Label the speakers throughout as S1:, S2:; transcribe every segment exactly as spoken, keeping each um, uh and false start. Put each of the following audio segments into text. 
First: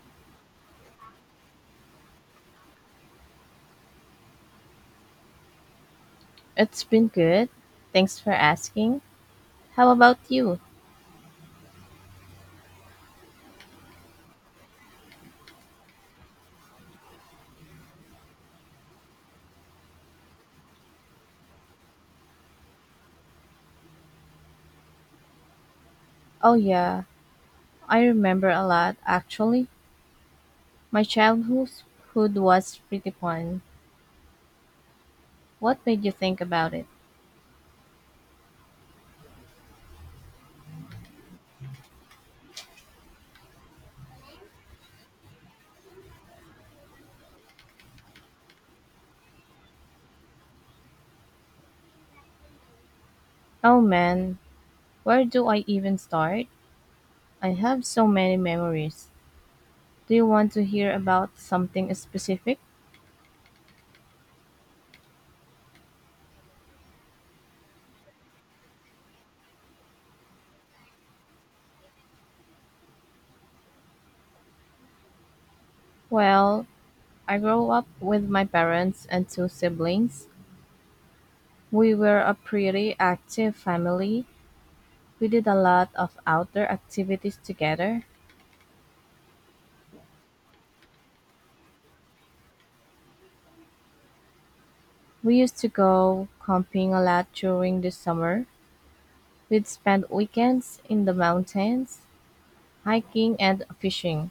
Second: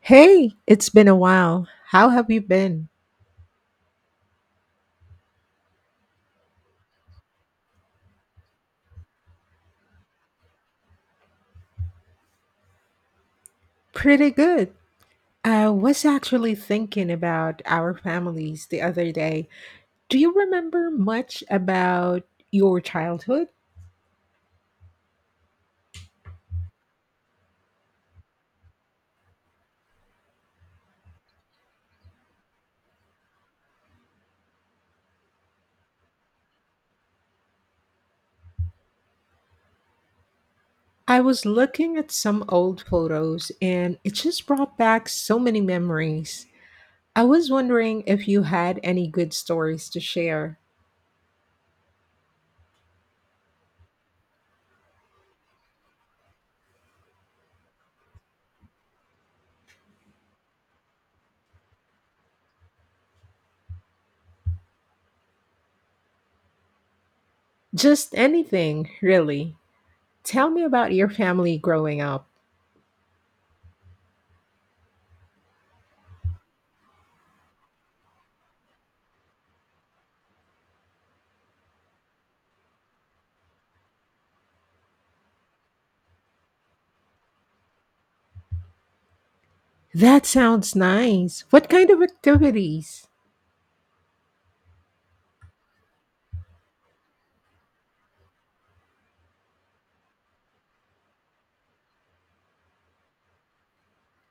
S1: Hey, it's been a while. How have you been?
S2: It's been good. Thanks for asking. How about you?
S1: Pretty good. I was actually thinking about our families the other day. Do you remember much about your childhood?
S2: Oh, yeah. I remember a lot, actually. My childhood hood was pretty fun. What made you think about it?
S1: I was looking at some old photos and it just brought back so many memories. I was wondering if you had any good stories to share.
S2: Oh, man. Where do I even start? I have so many memories. Do you want to hear about something specific?
S1: Just anything, really. Tell me about your family growing up.
S2: Well, I grew up with my parents and two siblings. We were a pretty active family. We did a lot of outdoor activities together.
S1: That sounds nice. What kind of activities?
S2: We used to go camping a lot during the summer. We'd spend weekends in the mountains, hiking and fishing.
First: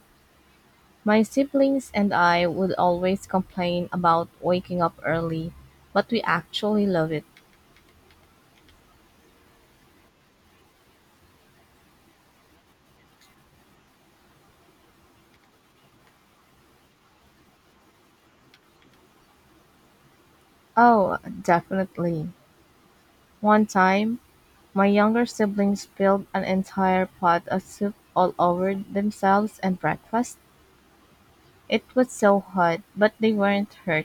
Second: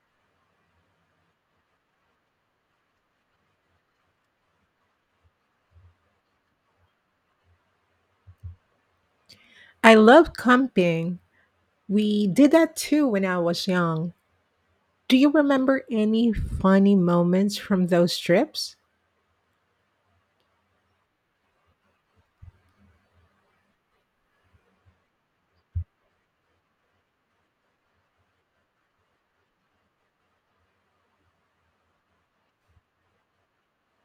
S2: My siblings and I would always complain about waking up early, but we actually love it.
S1: I love camping. We did that too when I was young. Do you remember any funny moments from those trips?
S2: Oh, definitely. One time, my younger siblings spilled an entire pot of soup all over themselves and breakfast. It was so hot, but they weren't hurt.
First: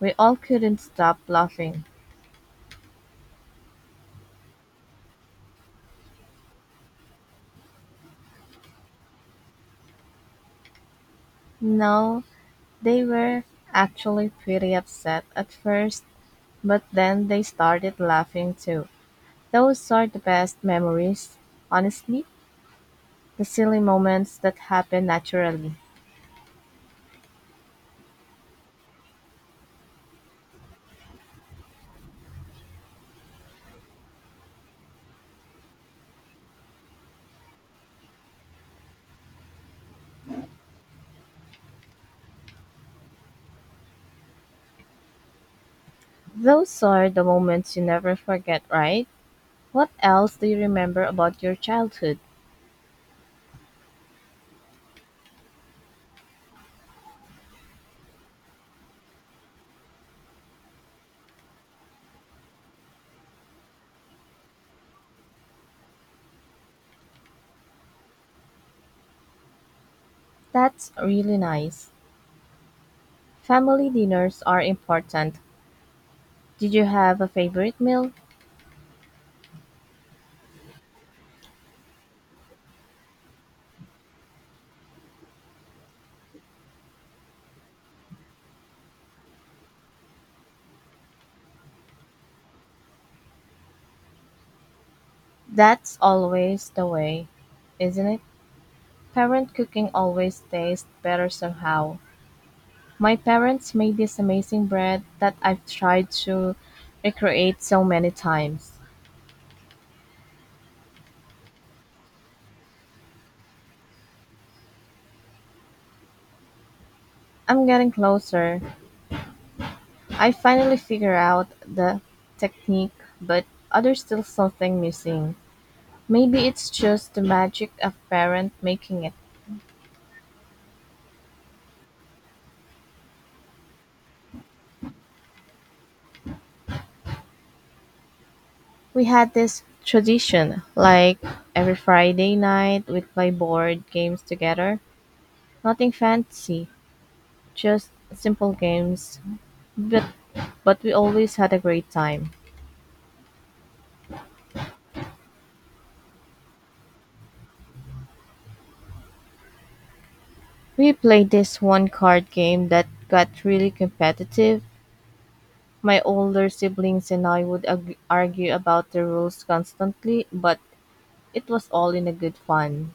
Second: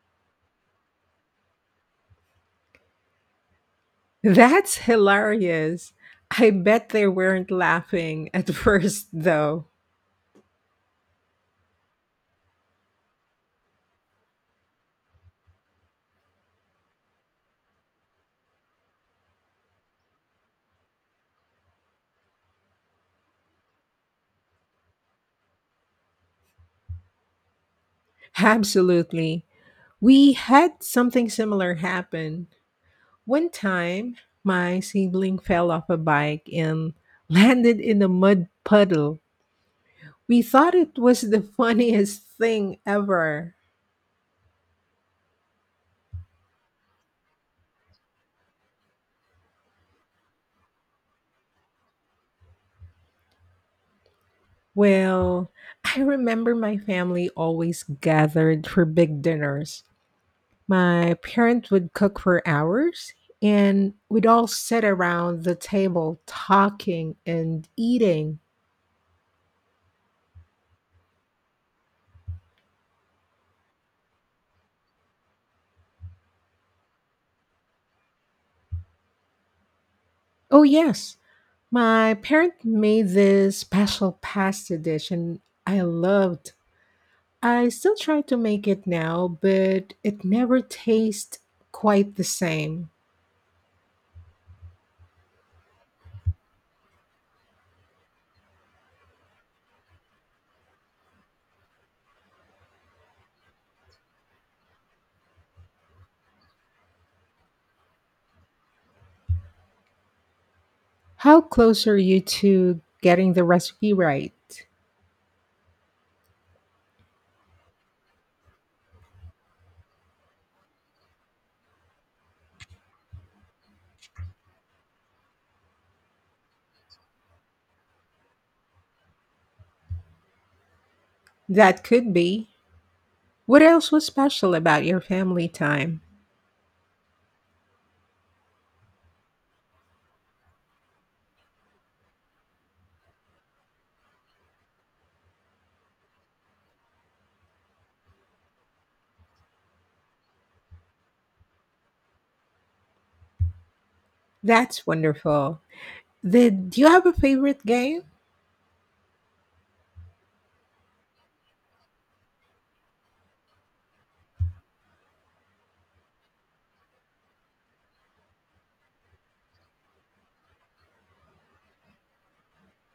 S2: We all couldn't stop laughing.
S1: That's hilarious. I bet they weren't laughing at first, though.
S2: No, they were actually pretty upset at first, but then they started laughing too. Those are the best memories, honestly, the silly moments that happen naturally.
S1: Absolutely. We had something similar happen. One time, my sibling fell off a bike and landed in a mud puddle. We thought it was the funniest thing ever.
S2: Those are the moments you never forget, right? What else do you remember about your childhood?
S1: Well, I remember my family always gathered for big dinners. My parents would cook for hours, and we'd all sit around the table talking and eating.
S2: That's really nice. Family dinners are important. Did you have a favorite meal?
S1: Oh, yes, my parent made this special pasta dish, and I loved I still try to make it now, but it never tastes quite the same.
S2: That's always the way, isn't it? Parent cooking always tastes better somehow. My parents made this amazing bread that I've tried to recreate so many times.
S1: How close are you to getting the recipe right?
S2: I'm getting closer. I finally figure out the technique, but there's still something missing. Maybe it's just the magic of parent making it.
S1: That could be. What else was special about your family time?
S2: We had this tradition, like every Friday night we'd play board games together. Nothing fancy, just simple games, but but we always had a great time.
S1: That's wonderful. Did do you have a favorite game?
S2: We played this one card game that got really competitive. My older siblings and I would ag- argue about the rules constantly, but it was all in a good fun.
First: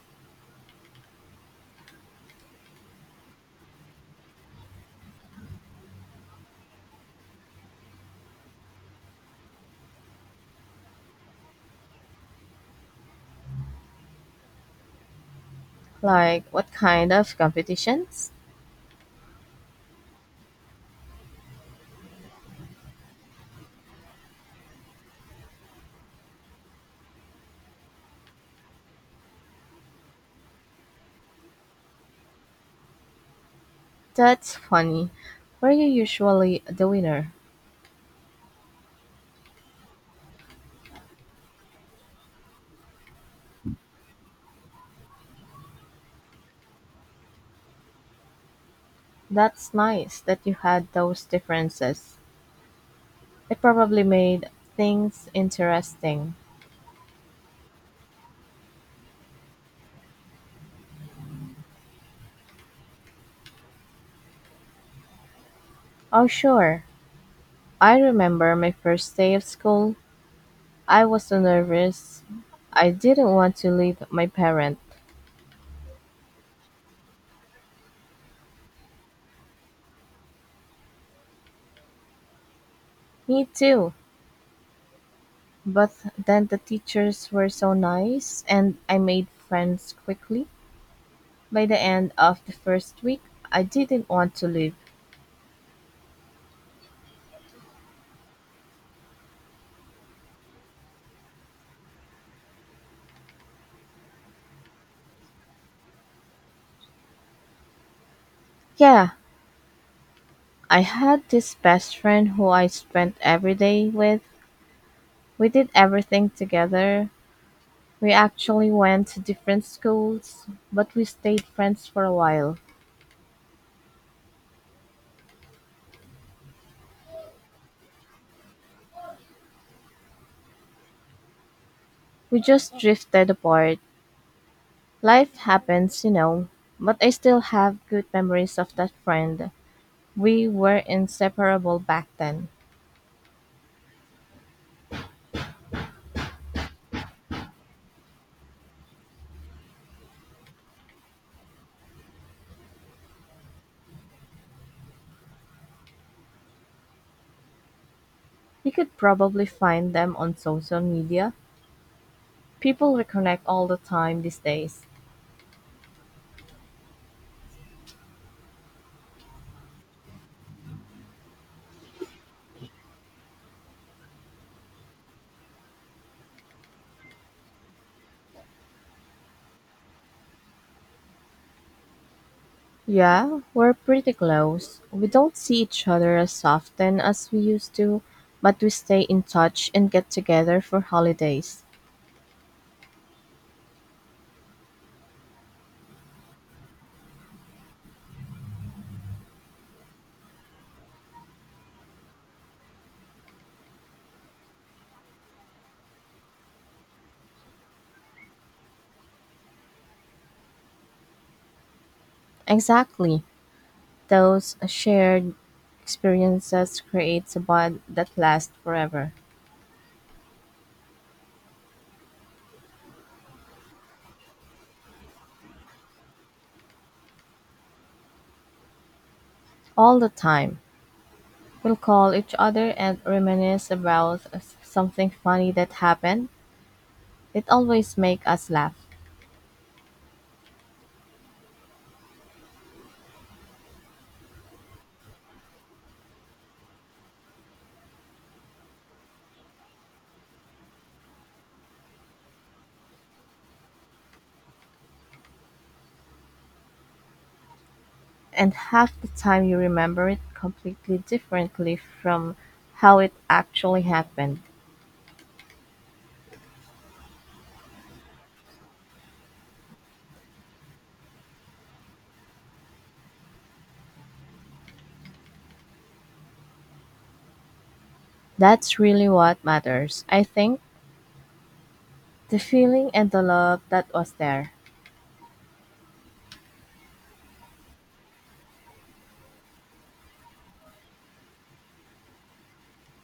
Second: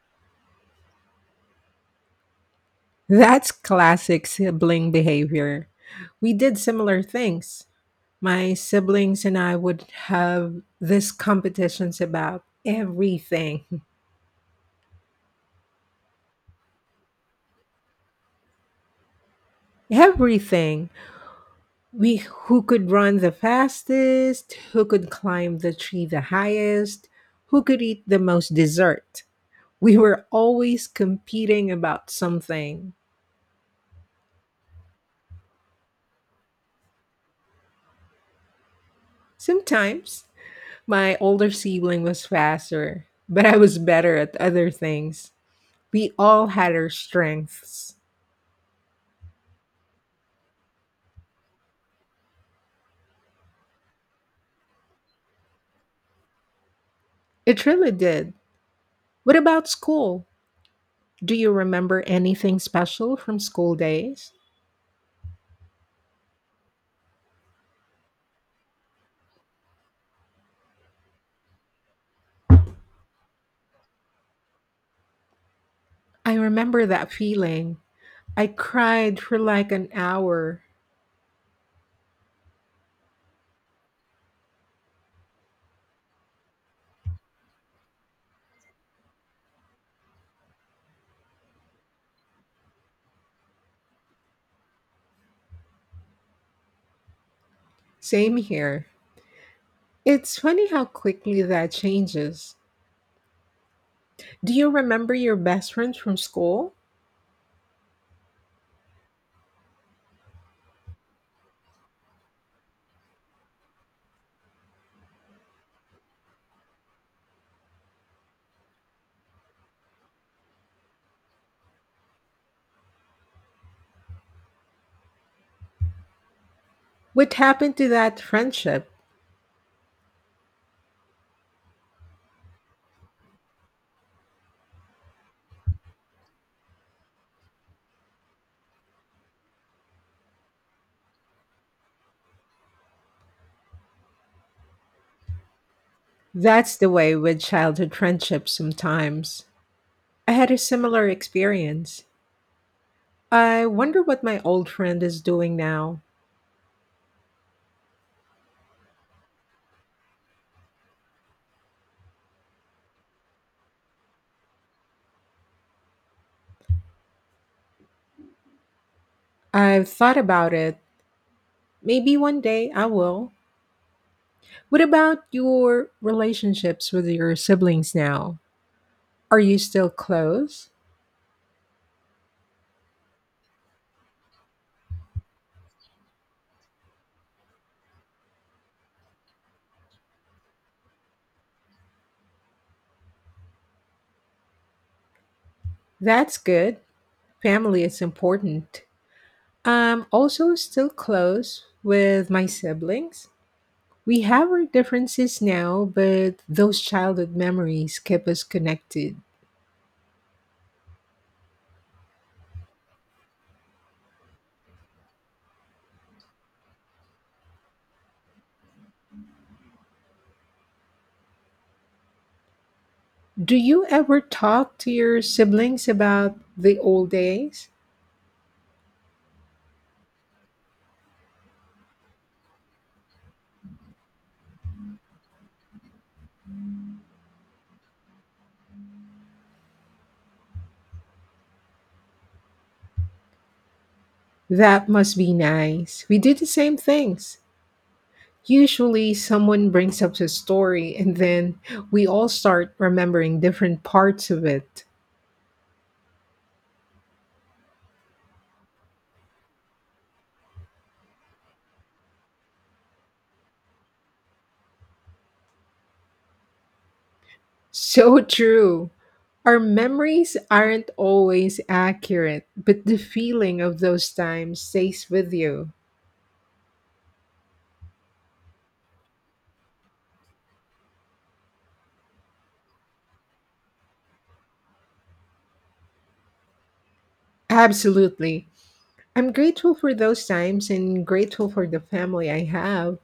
S1: That's classic sibling behavior. We did similar things. My siblings and I would have these competitions about everything.
S2: Like, what kind of competitions?
S1: Everything. We Who could run the fastest, who could climb the tree the highest, who could eat the most dessert. We were always competing about something.
S2: That's funny. Were you usually the winner?
S1: Sometimes my older sibling was faster, but I was better at other things. We all had our strengths.
S2: That's nice that you had those differences. It probably made things interesting.
S1: It really did. What about school? Do you remember anything special from school days?
S2: Oh, sure. I remember my first day of school. I was so nervous. I didn't want to leave my parent.
S1: I remember that feeling. I cried for like an hour.
S2: Me too. But then the teachers were so nice and I made friends quickly. By the end of the first week, I didn't want to leave.
S1: Same here. It's funny how quickly that changes. Do you remember your best friends from school?
S2: Yeah, I had this best friend who I spent every day with. We did everything together. We actually went to different schools, but we stayed friends for a while.
S1: What happened to that friendship?
S2: We just drifted apart. Life happens, you know, but I still have good memories of that friend. We were inseparable back then.
S1: That's the way with childhood friendships sometimes. I had a similar experience. I wonder what my old friend is doing now.
S2: You could probably find them on social media. People reconnect all the time these days.
S1: I've thought about it. Maybe one day I will. What about your relationships with your siblings now? Are you still close?
S2: Yeah, we're pretty close. We don't see each other as often as we used to, but we stay in touch and get together for holidays.
S1: That's good. Family is important. I'm also still close with my siblings. We have our differences now, but those childhood memories keep us connected.
S2: Exactly. Those shared experiences creates a bond that lasts forever,
S1: Do you ever talk to your siblings about the old days?
S2: all the time. We'll call each other and reminisce about s- something funny that happened. It always makes us laugh.
S1: That must be nice. We did the same things. Usually, someone brings up a story and then we all start remembering different parts of it.
S2: And half the time you remember it completely differently from how it actually happened.
S1: So true. Our memories aren't always accurate, but the feeling of those times stays with you.
S2: That's really what matters. I think the feeling and the love that was there.
S1: Absolutely. I'm grateful for those times and grateful for the family I have.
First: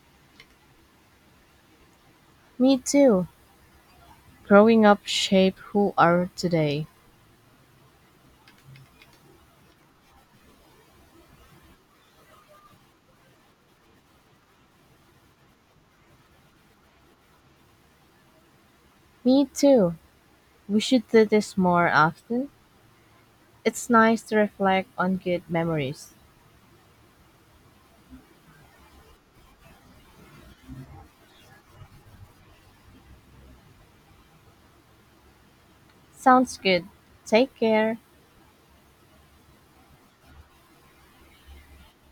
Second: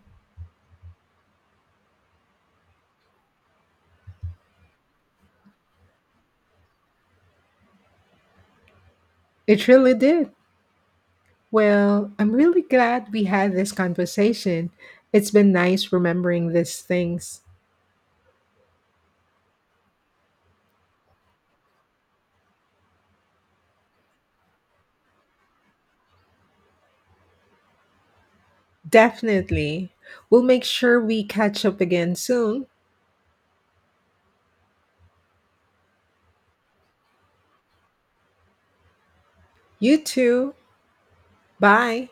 S2: Me too. Growing up shaped who are today.
S1: It really did. Well, I'm really glad we had this conversation. It's been nice remembering these things.
S2: Me too. We should do this more often. It's nice to reflect on good memories.
S1: Definitely. We'll make sure we catch up again soon.
S2: Sounds good. Take care.
S1: You too. Bye.